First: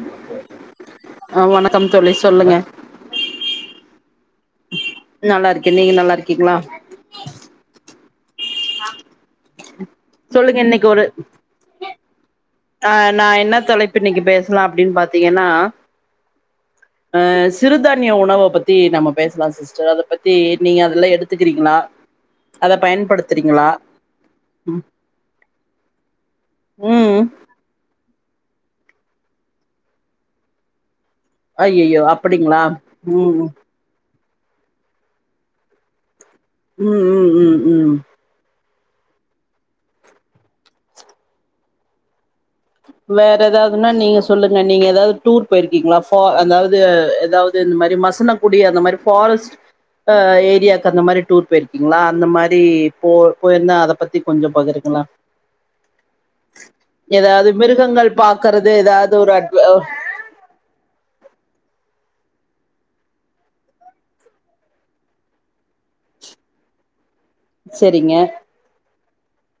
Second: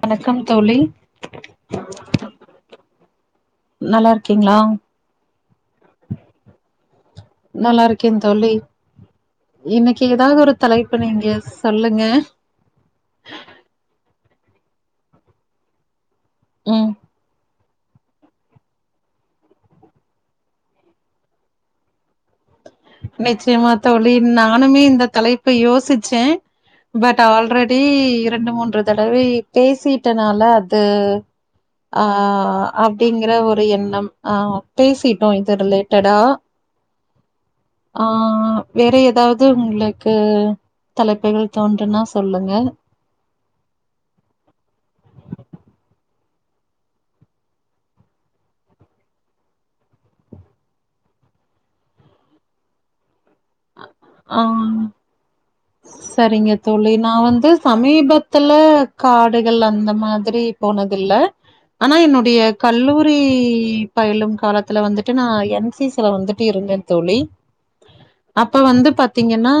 வணக்கம் தோழி ஆ வணக்கம் தோழி சொல்லுங்க நல்லாருக் கீங்ளா நல்லாருக்கே நீங்க நல்லாருக்கீங்ளா நல்லா இருக்கே தோழி இன்னைக்கு ஏதாவது ஒரு சொல்லுங்க தலைப்பு நீங்க சொல்லுங்க அ நா என்னா தலைப்பு இன்னைக்கு பேசலா அப்டின் பாத்தீங்கன்னா ம் அ சிறுதானியோ உணவ பத்தி நம்ப பேசலா சிஸ்டர் அத பத்தி நீங்க அதெல்லா எடுத்துக்குறீங்ளா நிச்சயமா தோழி நானுமே இந்த தலைப்ப யோசிச்சே ம் பட் ஆல்ரெட் டி இரண்டு மூன்று தடவை பேசிட்டனால அது ஐயையோ அ அப்டிங்களா அப்டிங்கிற ம் ஒரு எண்ணம் அ பேசிட்டோ இது ரிலேட்டடா ம் ம் ம் ஆ வேற ஏதாவது உங்களுக்கு தலைப்புகள் தோன்றுனா சொல்லுங்க வேற ஏதாவதுன்னா நீங்க சொல்லுங்க நீங்க ஏதாவது டூர் போயிருக்கீங்ளா ஒ அதாவது ஏதாவது இந்த மாரி மசன குடி அந்த மாரி ஃபாரஸ்ட்டு அ ஏரியாக்கு அந்த மாரி டூர் போயிருக்கீங்ளா அந்த மாரி போ போயிருந்தா அத பத்தி கொஞ்சோம் பகருங்களா செரிங்க தோழி நா வந்து மிருகங்கள் சமீபத்துல பாக்குறது ஏதாவது ஒரு அட் காடுகள் அந்த மாதிரி போனதில்ல ஆனா என்னோட டிய கல்லூரி பயிலும் காலத்துல வந்துட்டு நா என்சிசில வந்துட்டு இருந்தே தோழி செரிங்க அப்ப வந்து பாத்தீங்கன்னா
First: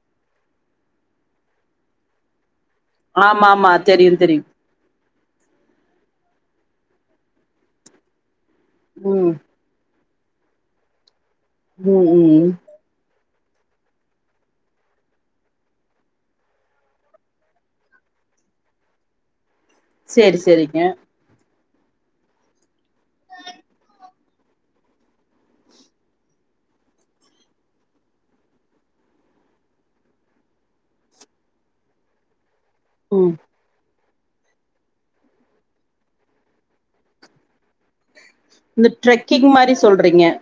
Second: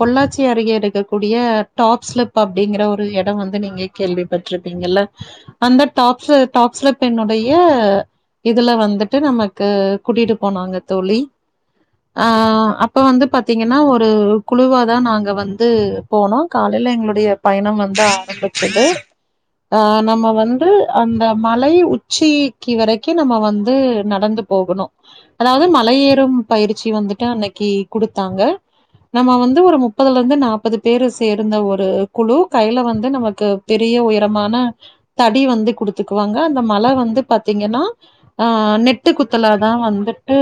பொள்ளாச் சி அருகே இருக்கக்கூடிய டாப் ஸ்லிப் அப் டிங்கிற ஒரு எடம் ஆமா வந்து ஆமா நீங்க தெரியு தெரியு கேள்விப்பட்ருப்பீங்கல்ல அந்த டாப்ஸ்ஸு டாக்ஸ்ல பெண்ணுடைய இதுல வந்துட்டு ம் நமக்கு கூட்டிட்டு போனாங்க தோழி ம் அ ம் அப்ப வந்து பாத்தீங்கன்னா ஒரு குழவாதா நாங் ங்க வந்து போனோ காலைல எங்களுடைய பயணம் வந்து ஆரம்பிச்சது அ நம்ம சேரி வந்து சேரிங்க அந்த மலை உச்சீக்கி வெரைக்கு நம்ம வந்து நடந்து போகணு அதாவது மலை ஏறும் பயிற்சி வந்துட்டு அன்னைக்கு குடுத்தாங்க நம்ம வந்து ஒரு மு ப்பதுலருந்து நாற்பது பேரு சேர்ந்த ஒரு குழு கையில வந்து ம் நமக்கு பெரிய உயர் தமான தடி வந்து குடுத்துக்குவாங்க அந்த மல வந்து பாத்தீங்கன்னா அ இந்த நெட்டு ட்ரெக்கிங் குத்தலாதா மாரி சொல்றீங்க வந்துட்டு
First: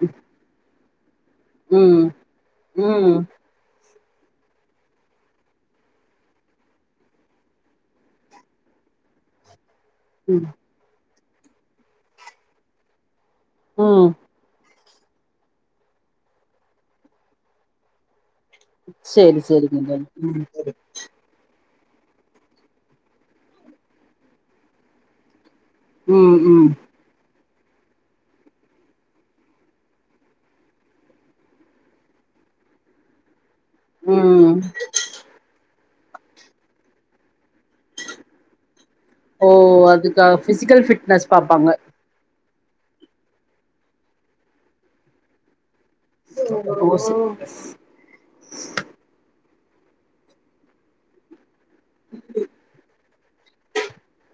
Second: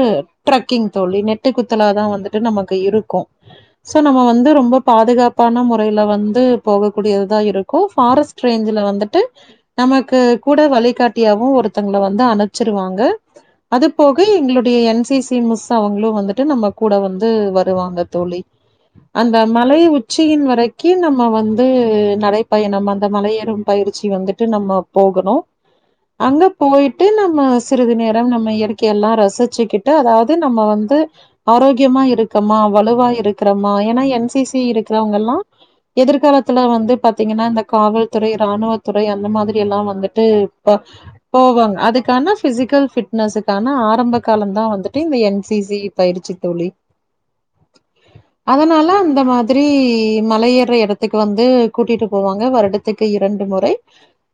ட்ரக் கிங் தோழி நெட்டு குத்தலா ம் தா வந்துட்டு நமக்கு ம் இருக்கோ சோ நம்ம வந் து ரொம்ப பாதுகாப்பான முறையில வந்து போகக்கூடியது தா இருக்கு ஃபாரஸ்ட்டு ரேஞ்ச்ல வந்துட்டு நமக்கு ம் கூட வழிகாட்டியாவு ஒருத்தங்கள வந்து அனுப்ச்சிருவாங்க அது ம் போக எங்களுடைய என் சி சி மிஸ்ஸு அவங்களு வந்துட்டு நம்ம கூட வந்து வருவாங்க தோழி அந்த சேரி மலை சேரிங்க உச்சியின் தோழி வரைக்கு நம்ம வந் து நடைபயணம் அந்த மலைய ஏறும் பயிற்சி வந்துட்டு நம்ம போகணு ம் அங்க ம் போயிட்டு நம்ம சிறிது நேரம் நம்ம இயற்கைய எல்லாம் ரசிச்சிக்கிட்டு அதாவது நம்ம வந்து ஆரோக்கியமா இருக்கமா வலுவா இருக்குறமா ஏன்னா என் ம் சி ம் சி இருக்கிறவங்கல்லா எதிர்காலத்தில்ல வந்து பாத்தீங்கன்னா இந்த காவல்துறை இராணுவத் துறை அந்த ஓ மாதிரி எல்லா அதுக்கா வந்துட்டு பிசிக்கல் ஃபிட்னஸ் பாப்பாங்க போவாங்க அதுக்கான பிசிக்கல் பிட்னஸுக்கான ஆரம்ப காலம் தா வந்துட்டு இந்த என்சி சி பயிற்சி தோழி. [unintelligible] அதனால அந்த மாதிரி மல ஏற்ற எடத்துக்கு வந்து கூட்டிட்டு போவாங்க வருடத்துக்கு இரண்டு முறை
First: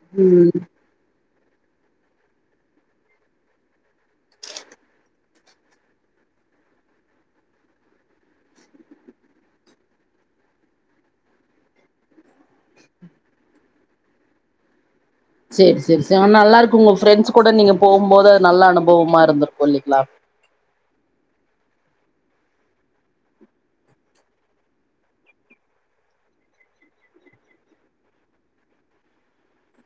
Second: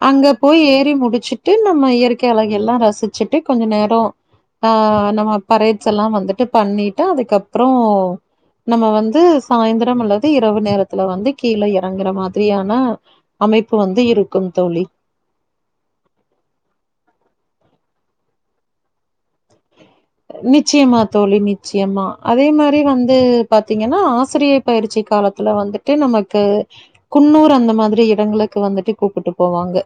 அங்க ம் போய் ஏறி முடிச்சிட் டு நம்ம இயற்கை அலகை எல்லா ரசிச்சிட்டு கொஞ்ச நேரோ அ நம்ம பரேட்ஸ் எல்லா வந்துட்டு பண்ணிட்டு அதுக்கப்புறோ நம்ம வந்து சாய்ந்திரம் அல்லது இரவு நேரத்துல வந்து கீழே இறங்குற மாதிரியான அமைப்பு இப்ப வந்து இருக்கும் தோழி சரி சரி சரினா நல்லா இருக்கு உங்க ஃப்ரெண்ட்ஸ் கூட நீங்க போகும்போது நல்ல அனுபவமா இருந்து நிச்சயமா தோழி நிச்சயமா அதே மாதிரி வந்து பாத்தீங்கன்னா ஆசிரிய பயிற்சி காலத்துல வந்துட்டு நமக்கு குன்னூர் அந்த மாதிரி இடங்களுக்கு வந்துட்டு கூப்பிட்டு போவாங்க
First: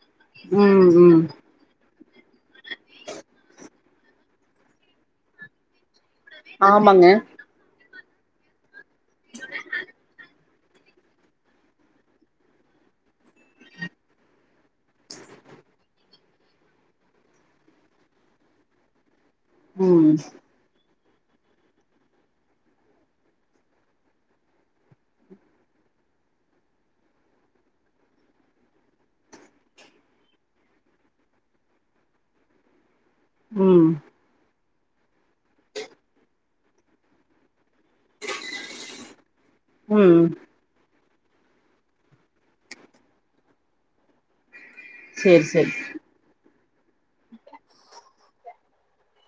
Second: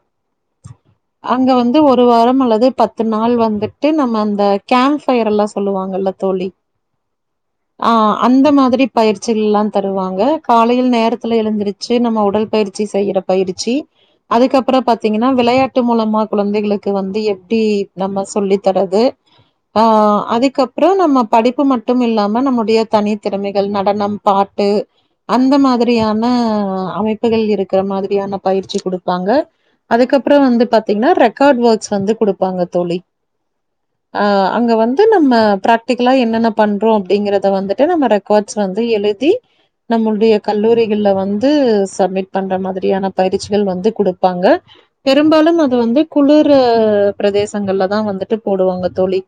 ம் ம் அங்க வந்து ஒரு வாரம் அல்லது பத்து நாள் வந்துட்டு நம்ம அந்த கேம் யர் எல்லாம் சொல்லுவாங்கல்ல ஆமாங்க அந்த மாதிரி பயிற்சிகள்லாம் தருவாங்க காலையில் நேரத்துல எழுந்திருச்சு நம்ம உடல் பயிற்சி செய்யற பயிற்சி அதுக்கப்புறம் பார்த்தீங்கன்னா விளையாட்டு மூலமா குழந்தைகளுக்கு வந்து எப்படி நம்ம சொல்லி தரது ம் ஆஹ் அதுக்கப்புறம் நம்ம படிப்பு மட்டும் இல்லாம நம்முடைய தனி திறமைகள் நடனம் பாட்டு அந்த மாதிரியான அமைப்புகள் இருக்கிற மாதிரியான பயிற்சி கொடுப்பாங்க அதுக்கப்புறம் வந்து பாத்தீங்கன்னா ரெக்கார்ட் ஒர்க்ஸ் வந்து கொடுப்பாங்க தோழி உம் அ அங்க வந்து நம்ம பிராக்டிகலா என்னென்ன பண்றோம் அப்படிங்கறத வந்து நம்ம ரெக்கார்ட்ஸ் வந்து எழுதி ம் நம்மளுடைய கல்லூரி வந்து சப்மிட் பண்ற மாதிரியான பயிற்சிகள் வந்து கொடுப்பாங்க செரி பெரும்பாலும் செரி அது வந்து குளிர் பிரதேசங்கள்ல தான் வந்துட்டு போடுவாங்க தோழி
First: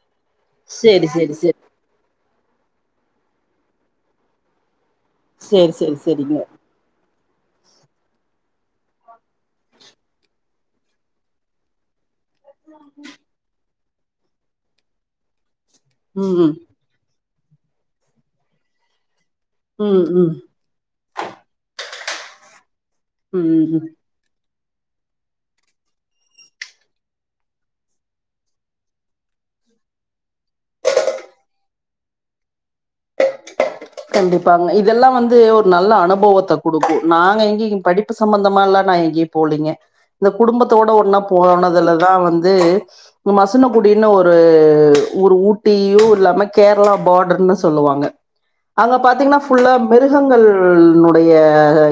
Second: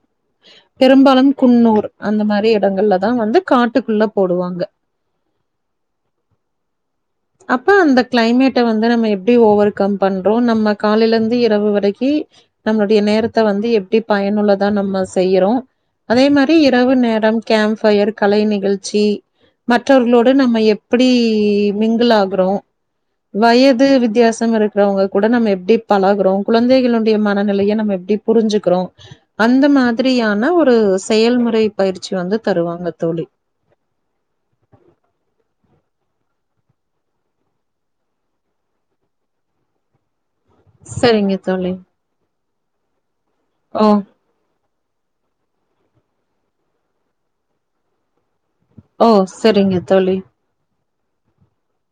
செரி பெரும்பாலும் செரி செரி குன்னூர் அந்த மாதிரி இடங்கள்லதான் வந்து காட்டுக்குள்ள போடுவாங்க சரி சரி சரிங்க அப்ப அந்த கிளைமேட்டை வந்து நம்ம எப்படி ஓவ கம் பண்றோம் நம்ம காலில இருந்து இரவு வரைக்கும் நம்மளுடைய நேரத்தை வந்து எப்படி பயனுள்ளதா நம்ம செய்யறோம் அதே ம் ம் மாதிரி இரவு நேரம் கேம் பயர் கலை நிகழ்ச்சி ம் மற்றவர்களோட ம் நம்ம எப்படி மிங்கிள் ஆகுறோம் ம் ம் வயது வித்தியாசம் இருக்கு ங்க கூட நம்ம எப்படி பழகுகறோம் குழந்தைகளுடைய மனநிலையை நம்ம எப்படி புரிஞ்சுக்கிறோம் அந்த மாதிரியான ஒரு செயல்முறை பயிற்சி வந்து தருவாங்க தோழி கண்டிப்பாங்க இதெல்லாம் வந்து ஒரு நல்ல அனுபவத்தை கொடுக்கும் நாங்க எங்கய படிப்பு சம்பந்தமா எல்லாம் நான் எங்கயும் போலீங்க இந்த குடும்பத்தோட ஒன்னா சரிங்க தோழி. போனதுல தான் வந்து ஓ மசனகுடின்னு ஒரு ஒருஊ ஊட்டியும் இல்லாம கேரளா பார்டர்ன்னு சொல்லுவாங்க அங்க ஓ பார்த்தீங்கன்னா ஃபுல்லா சரிங்க தோழி. மிருகங்கள்னுடைய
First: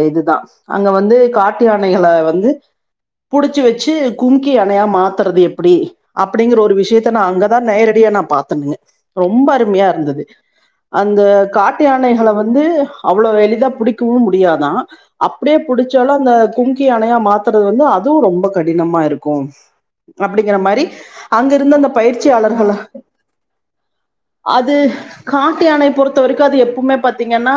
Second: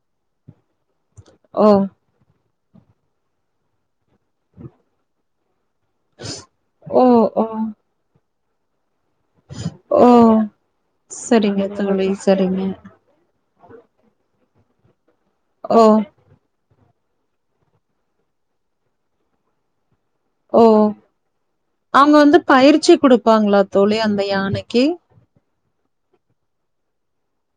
இதுதான் அங்க வந்து காட்டு ஓ யானைகளை வந்து புடிச்சு வச்சு கும்கி அணையா மாத்துறது எ எப்படி அப்படிங்கற ஒரு ஓ விஷயத்த நான் ஓ அங்கதான் நேரடியா நான் பாத்தனுங்க ரொம்ப அருமையா ஓ இருந்தது அந்த சரிங்க காட்டு தோழி யானைகளை வந்து சரிங்க அவ்வளோ எளிதா பிடிக்கவும் முடியாாதான் அப்படியே ஓ பிடிச்சாலும் அந்த குங்கு கும்கி யானையா மாத்துறது வந்து அதுவும் ரொம்ப கடினமா இருக்கும் அப்படிங்கிற ஓ மாதிரி அங்க இருந்த அந்த அவங்க வந்து பயிற்சியாளர்கள் பயிற்சி குடுப்பாங்களா தோழி அந்த அது யானைக்கு காட்டுயானை பொறுத்து வரைக்கும் அது எப்பவுமே பத்தீங்கன்னா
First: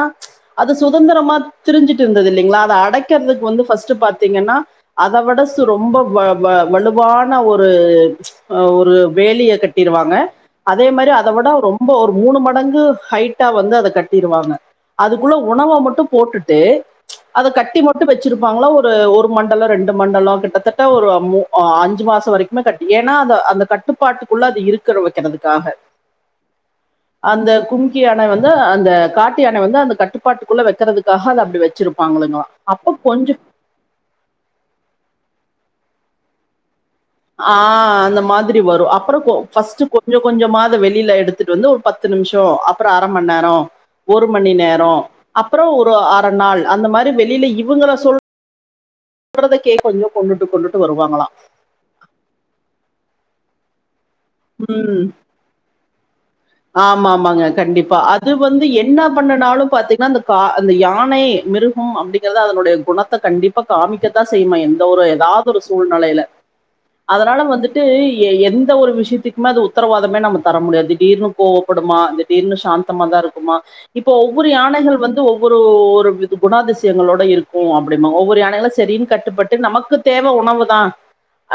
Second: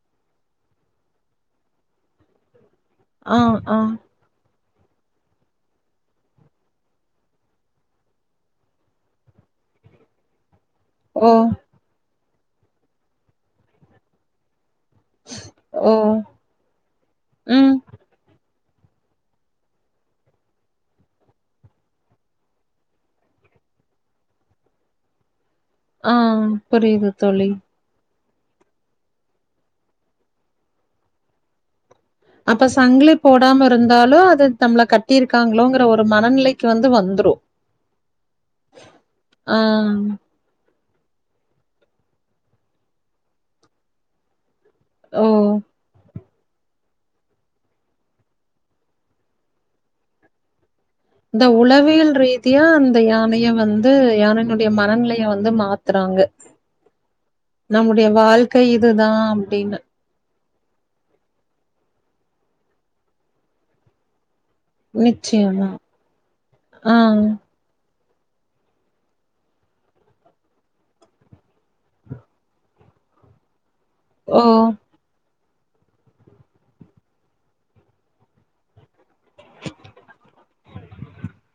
அது சுதந்திரமா தெரிஞ்சுட்டு இருந்தது இல்லைங்களா அதது அ ஆ கிடைக்கிறதுக்கு வந்து ஆ பர்ஸ்ட் பாத்தீங்கன்னா அத விட ரொம்ப வலுவான ஒருஹ ஒரு வேலையை கட்டிரு வாங்க அதே மாதிரி அத ஓ விட ரொம்ப ஒரு மூணு மடங்கு ஹைட்டா வந்து அதை கட்டிருவாங்க அதுக்குள்ள உணவை ஓ மட்டும் போட்டுட்டு அதை ம் கட்டி மட்டும் வச்சிரு வாங்கள ஒரு மண்டலம் ரெண்டு மண்டலம் கிட்டத்தட்ட ஒரு அஞ்சு மாசம் வரைக்குமே கட்ட ஏன்னா அது அந்த கட்டுப்பாட்டுக்குள்ள அது இருக்க வைக்கிறதுக்காக ஆ புரியுது அந்த தோழி கு்ம்கிய வந்து அந்த காட்டு யானெ வந்து அந்த கட்டுப்பாட்டுக்குள்ள வெக்கறதுக்காக அத அப்டி வெச் அப்ப சங்லி போடாம இருந்தாலும் அது தம்ள கட்டி இருக்காங்ளோங்ற ஒரு மனநிலைக்கி வந்து வந் ஆ அந்த மாதுரி வரு அப்பற கோ ஆ ஃபஸ்ட்டு கொஞ்சொ கொஞ்சொ மாத் வெளியில எடுத்துட்டு வந்து ஒரு பத்து நிம்ஷோ அப்புற அரமண் நேரொம் ஒரு மணி நேர் நோ ஓ அப்புரொ ஒரு அர நாள் அந்த மாரி வெளில இவுங்கள சொல் [unintelligible] கே கொஞ்சொ கொன்னுட்டு கொன்னுட் ந்த உளவியல் ரீதியா அந்த யானய வந்து யானைன்னுடிய மரநிலைய வந்து மாத்றாங்க ஆம் ஆமாங்க கண்டிப்பா அது வந்து என்னா இதுதா பண்ணுனாலும் அப்டின்னு பாத்தீங்னா அந்த கா அந்த யானை மிருகும் அப்டிங்கிறத அதனுடைய குணத்த கண்டிப்பா காமிக்கத்தாஸ் செய்மா எந்த ஒரு ஏதாவ்தொரு நிச்சயமா சூழ்நலைல ஆ அதனால வந்துட்டு எ எந்த ஒரு விஷ்யத்திக்மே அது உத்துரவாதமே நம்ம தர முடியா திடீர்னு கோவப்படுமா திடீர்னு சாந்தமா தா இருக்குமா இப்ப ஓ ஒவ்வொரு யானைகள் வந்து ஒவ் ஒரு ஒரு விது குணாதிசியங்களோட இருக்கு அப்டிமா ஒவ்வொரு யானைகளு செரின்ட் கட்டுப்பட்டு நமக்கு தேவ உணவு தா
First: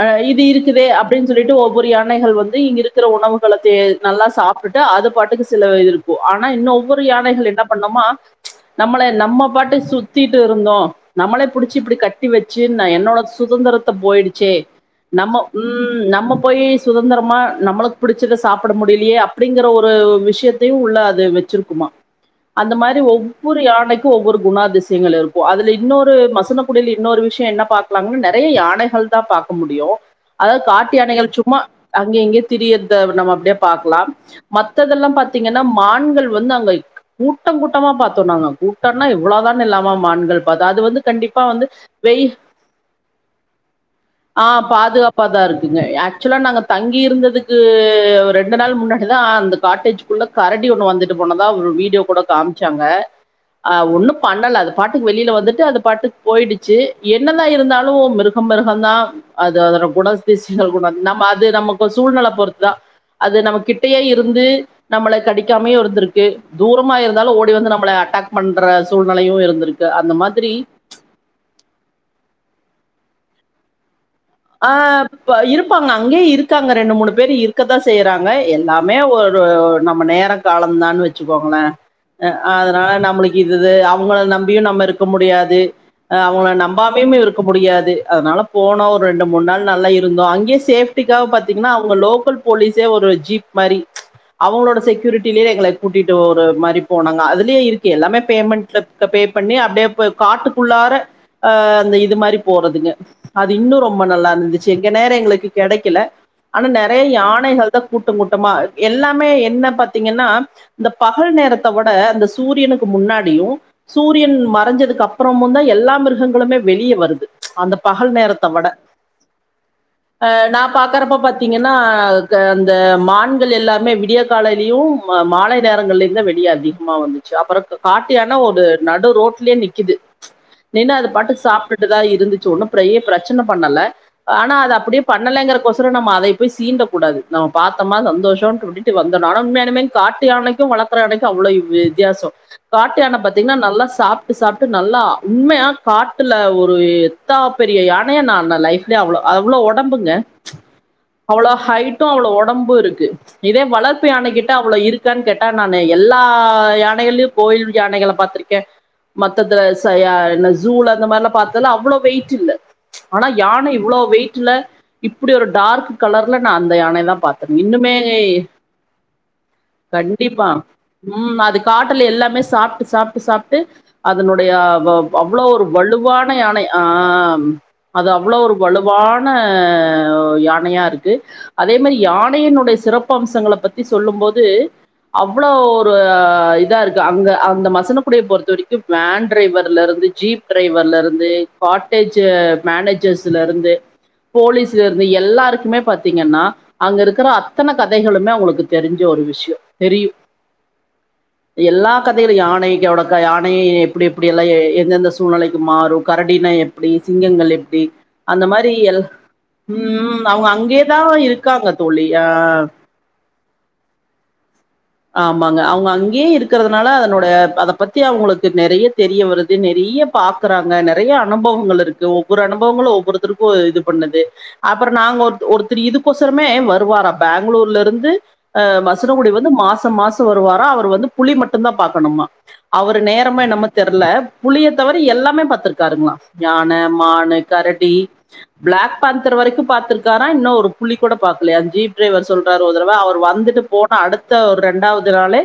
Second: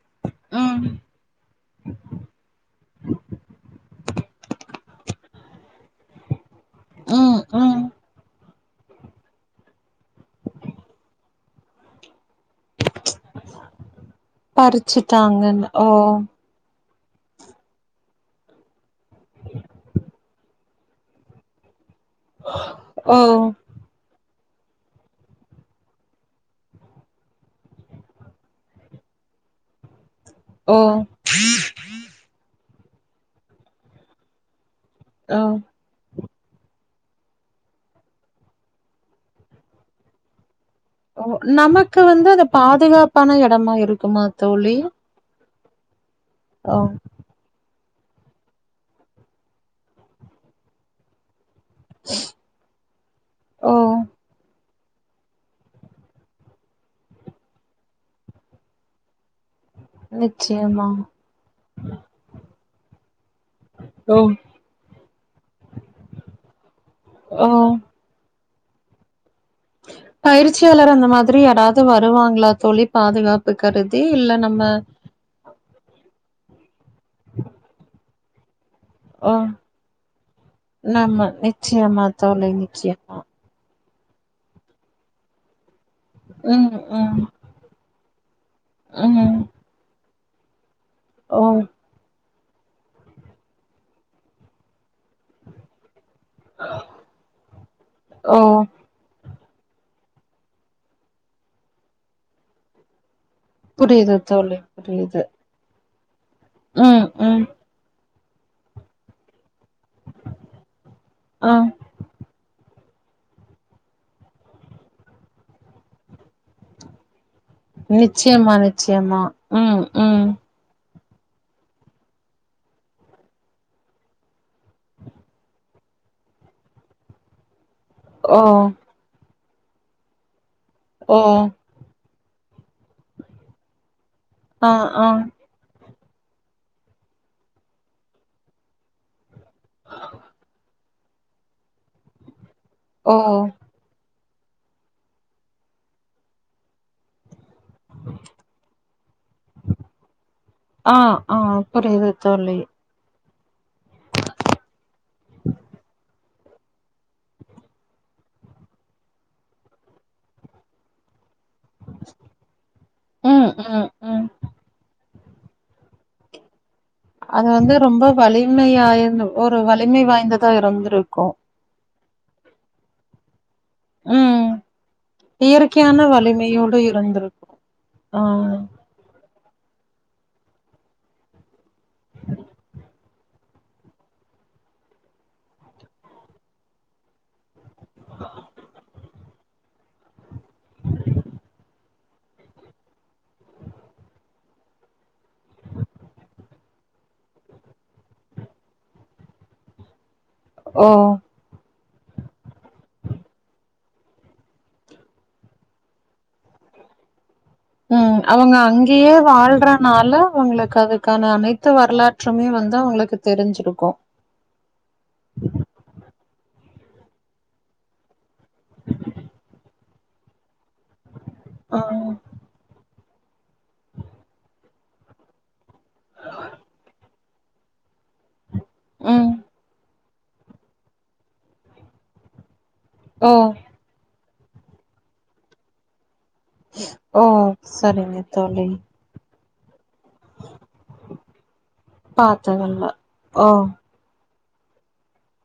அழ இது ம் இருக்குதே அப்டின் சொல்லிட்டு ஒவ்வொரு யானைகள் வந்து இங் இருக்குற உணவுகள தே நல்லா சாப் ப்ரிட்டோ அது பாட்டுக்கு சிலவ இருக்கு ஆனா இன்னும் ஒவ்வொரு ம் யானைகள் என்ன ம் பண்னொம்மா நம்மளே நம்ம பாட்டு சுத்திட்டு இருந்தோ நம்மளே புடிச்சு இப்புடி கட் டி வெச்சீர்ன என்னோட சுதந்துரத்த போயிடுச்சே நம்ம பறிச்சுட்டாங்கன்னு ஓ உம் நம்ம போயி சுதந்துரமா நம்பளுக் புடுச்சத சாப்புட முடிய்லியே அப் உள்ள அது வெச்சிர்க்குமா அந்த மாரி ஓ ஒவ்வொரு யானக்கு ஒவ்வொரு குணாதிசியங்கள் இருக்கு அதுல இன்னொரு மசுன குடில் இன்னொரு விஷ்யொ என்ன பாக்லாங்னு நெறைய யானைகள் தா பா பாக்க முடியோ அதா ஓ காட்டுயானைகள் சும்மா அங்கெ இங்யே திரியர்த நம்ம அப்டே பாக்லா மத் த்ததெல்லாம் ஓ பாத்தீங்கனா மான்கள் வந்து அங்க கூட்டங் கூட்டமா பாத்தோ நாங்க கூட்டன்னா இவ்ளோதான் இல்லாமா மான்கள் பத் அது வந்து ஓ கண்டிப்பா வந்து நமக்கு வெய் வந்து அது பாதுகாப்பான எடமா இருக்குமா ஆ தோழி பாதுகாப்ப தாருக் [unintelligible] யாச்சுலா நாங்க ஓ தங்கி இருந்ததுக்கு ரெண்டு நாள் முன்னட் எதா அந்த காட்டேஜ்க்குள்ள கரடி ஒன்னு வந்துட்டு போனத் ஒரு வீடியோ கூட காம்ச்சாங்க ஓ அ ஒன்னு பண்ணல அது பாட்டுக் வெளில வந்துட்டு அது பாட்டுக் போயிடுச்சி என்னதா இருந்தாலு மிருஹம் மிருஹந்தா அது அதொர குணஸ்திஷ்டிகள் நிச்சயமா குணம் நம்ம அது நமக்கு சூழ்நல பொறுத்தா அது நமக்கி டியே ஓ இருந்து நம்மள கடிக்காமயு இருந்துருக்கு தூரமா இருந்தாலும் ஓ ஓடி வந்து நம்மள அட்டாக் மன்ற சூழ்நலயு இருக் பயிற்சியாளர் அந்த மாதுரி யாராது வருவாங்களா தொழி பாதுகாப்புக்கருது ஆ ப் இருப்பாங்க அங்யே இருக்காங்க ரெண்டு மூணு பேரு இருக்கதா செய்யறாங்க எல்லாம் மே ஓ ஒரு நம்ம நேர காலந்தான் நம்ம வெச்சிக்கோங்ள நிச்சயமா தோழி அத்னால நிச்சயமா நம்ளுக்கு இதுது அப் உங்கள நம்பியு நம்ம இருக்க முடியாது அவுங்ள ம் நம்பாம்யும் ம் இருக்க முடியாது அதுனால போன் ஒ எண்டு ம் மூண் நல்ல இருந்தோ அங்கே சேப்டிக்காவ் ஓ பத்தீங்னா அவுங்க லோக்குல் போலீஸே ஒரு ஜீப் மரி அவங்ளோட செக்குரிட்டியே எங்கள கூட்டிட் ஒரு மாரி போனாங்க அதுல்யே இருக்கு எல்லாமே ஓ பேமண்ட்ல க பே பண்ணி அப்டே பேவ் காட்டுக்குள்ளார அந்த இது மாரி போறதுங்க அது இன்னு உம்ப புரியுது தோழி நல்லாருந்துச்சி இங்க நேர புரியுது எங்ளுக்கு கெடக்குல அனா நெறைய ம் ம் யானைகள் தா கூட்டங் கூட்டமா எல்லாமே என்னப் பத்தீங்கனா ந்த பகல் ஆ நேரத்த ஒட அந்த சூரியனுக் முன்னாடியு சூரியன் மறஞ்சதுக்கு அப்றமுந்தா எல்லா மிருஹங்களுமே வெளிய வருது அந்த பகல் நேரத்த வட ஏமா ம் ம் உக்காறப்போ பாத்தீங்கனா க அந்த மான்கள் எல்லாமே விடிய காலைலியு ம மாலை நேரங்க உள்ளேந்து வெளியே அதிகமா வந்துச்சு அப்புறம் ஓ காட்டியான ஒரு நடு ரோட்லயே நிக்குது நின்னு அது ஓ பாட்டுக் சாப்பிட்டுட்டுதான் இரு இருந்துச்சு ஒன்னும் ஃப்ரய பிரச்சனை பண்ணல ஆனா ஆ அது அப்படியே ஆ பண்ணலைங்கிற கொச ரோ நம்ம அதைய போய் சீண்டக்க கூடாது நம்ம பாத்தோமா சந்தோஷனு விட்டுட்டு வந்துரனு ஆனா உண்மயாவே காட்டு யானைக்கும் வள க்ற யானைக்கு அவ்ளவு வித்தியாசம் ஓ காட்டுயானை பாத்தீங்கன்னா நல்லா சாப் ட்டு சாப்பிட்டு நல்லா உண்மையா காட்டுல ஒரு எத்தா பெரிய யா னைய நான் லைஃப்லயே அவ்ளோ அவ்ளோ உடம்புங்க ஆ ஆ அவ்ளோ ஹைட்டும் புரியுது அவ்ளோ தோழி உடம்பும் இருக்கு இதே வளர்பு யானைகிட்ட அவ்ளோ இருக்கான்னு கேட்டு நானு எல்லா யானைகள்ளயும் கோயில் யானைகள பாத்த இருக்கன் மத்தத யான் ஃசூல அந்த மாதிரல்லாம் பாத்த ல அவ்ளோ வெயிட் இல்ல ஆனா ம் யானை ம் இவ்வளோ ம் வெயிட்டுல்ல இப்டி ஒரு டார்க் கலர்ல நான் அந்த யானைய தான் அது பாத்த வந்து இன்னுமே ரொம்ப வலிமையாயிரு ஒரு வலிமை கண்டிப்பா வாய்ந்ததா இருந்திருக்கு உம் அது காட்டு ல எல்லாமே சாப்ட்டு சாப்ட்டு சாப்ட் டு ம் அதனுடைய அவ்வளோ ஒரு இயற்கையான வலுவான யானை வலிமையோடு ஆஹ் இருந்திருக்கு அது ஆ அவ்வளோ ஒரு வலுவான யானையா இருக்கு அதே மாதிரி யானையினுடைய சிறப்பு அம்சங்களை பத்தி சொல்லும் போது அவ்ளோ ஒரு இதா இருக்கு அங்க அந்த மசனக்குடிய பொறுத்த வரைக்கும் வேன் டிரைவர்ல இருந் து ஜீப் டிரைவர்ல இருந்து காட்டேஜ்ஜ மேனேஜர்ஸ்ல இருந்து போலீஸ்ல இருந்து எல்லாருக்குமே பாத்தீங்கன்னா அங்க இருக்கிற அத்தனை கதைகளுமே அவங்களுக்கு தெரிஞ்சவொரு ஒரு விஷயம் தெரியும் ஓ எல்லா கதையிலும் யானைகோட யானைய எப்டி எப்டி‌ எல்லாம் எந்தெந்த சூழ்நிலைக்கு மாறும் கரடின்னா எப்டி சிங்கங்கள் எப்டி உம் அவங்க அங்கேயே வாழ்றனால ம், அவங்க அவங்களுக்கு அங்கேயே தான் அதுக்கான அனைத்து இருக்காங்க தோழி வரலாற்றுமே அஹ் வந் து அவுங்களுக்கு தெரிஞ்சிருக்கோ ஆமாங்க அவுங்க அங்கேயே இருக்கறத னால அதனுடைய அத பத்தி அவங்களுக்கு நெறைய தெரிய வருது நெறைய பாக்கறாங்க நெற் நெறைய ஆ அனுபவங்கள் இருக்கு ஒவ்வொரு அனுபவங்களு ஒவ்வொருத் திருப்பு இது பண்ணது அப்பற நாங்க ஒர் ஒருத்தரு இதுக்கொசரமே வருவாரா பெங்களூர்லருந்து அஹ மசினகுடி ம் வந்து மாச மாச வருவாரா அவரு வந்து புலி மட்டுந்தா பாக்கணுமா அவரு ஓ நேரமோ என்னமோ தெரில புலிய தவற எல்லாமே பாத்துருக்காருங்களா யான ஓ மானு கரடி சரிங்க தோழி பிளாக் பாந்தர் வரைக்கு பாத்துருக் காரா இன்னு ஒரு புலி கூட பாக்கலயா ஜீப் டிரைவர் சொல்றாரு ஒரு பாத்ததில்ல தடவை அவரு ஓ வந்துட்டு போன அடுத்த ஒரு ரெண்டாவது நாளே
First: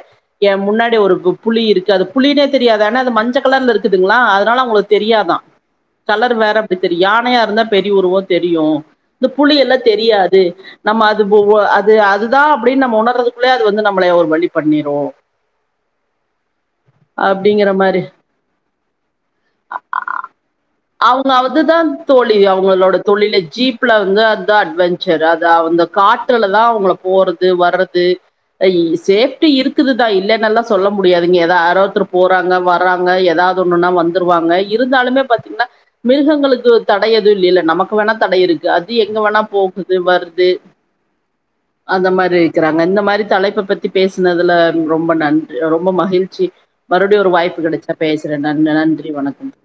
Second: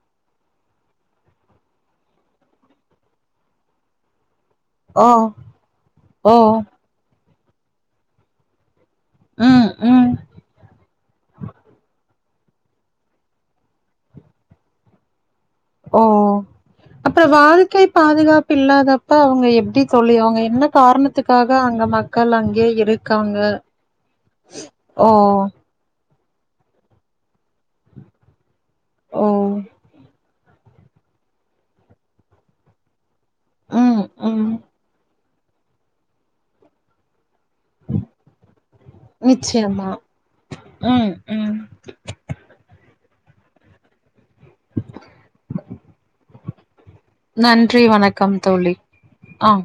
ஏ முன்னாடி ஒரு கு புலி இருக்கு அது புலினே தெரியாது ஆனா அது மஞ்ச கலர்ல இருக்குதுங்களா அத் னால அவங்களுக்கு ஓ தெரியாதா கலர் ஓ வேற அப்படி தெரியு யானையா இருந்தா பெரிய உருவ தெரியு இந்த புலி ம் எல்லா ம் தெரியாது நம்ம அது போ அது அதுதா அப்டின்னு நம்ம உணர்துக்குள்ளேயே அது வந்து நம் மலைய ஒரு வழி பண்ணிரு ஓ ஓ அப்பறோ அப்டிங்கிற வாழ்க்கை மாரி பாதுகாப்பு இல்லாதப்ப அவங்க எப்டி தோழி அவங்க என்னப் அவுங்க அதுதான் தோழி அவுங்களோட இருக்காங்க? தொழிலே ஜீப்ல வந்து அதுதா ஓ! அட்வெஞ்சர் அது அவுங்க காட்டுல தா அவுங்கள போறது வர்றது இ ஓ! சேஃப்டி இருக்குதுதா இல்லேனெல்லா சொல்ல முடியாதுங்க ஏதா ஆரோ ஒருத்தரு போறாங்க வர்றாங்க ஏதாவது ஒன்னுன்னா ம், வந்துருவாங்க ம். இருந்தாலுமே பத் மிருகங்களுக்கு தடைய யேது இல்லல்ல நமக்கு வேணா தடை இருக்கு அது எங்க வேணா நிச்சயமா. போகுது வருது ம், ம். அந்த மாரி இருக்கிறாங்க இந்த மாரி தலைப்ப பத்தி பேச னதுல ரொம்ப நன்றி ரொம்ப மகிழ்ச்சி மறுபடியு ஒரு வாய்ப்பு நன்றி, கிடைச்சா வணக்கம் பேசுறேன் நன் தோழி. நன்றி வணக்கம் ஆ.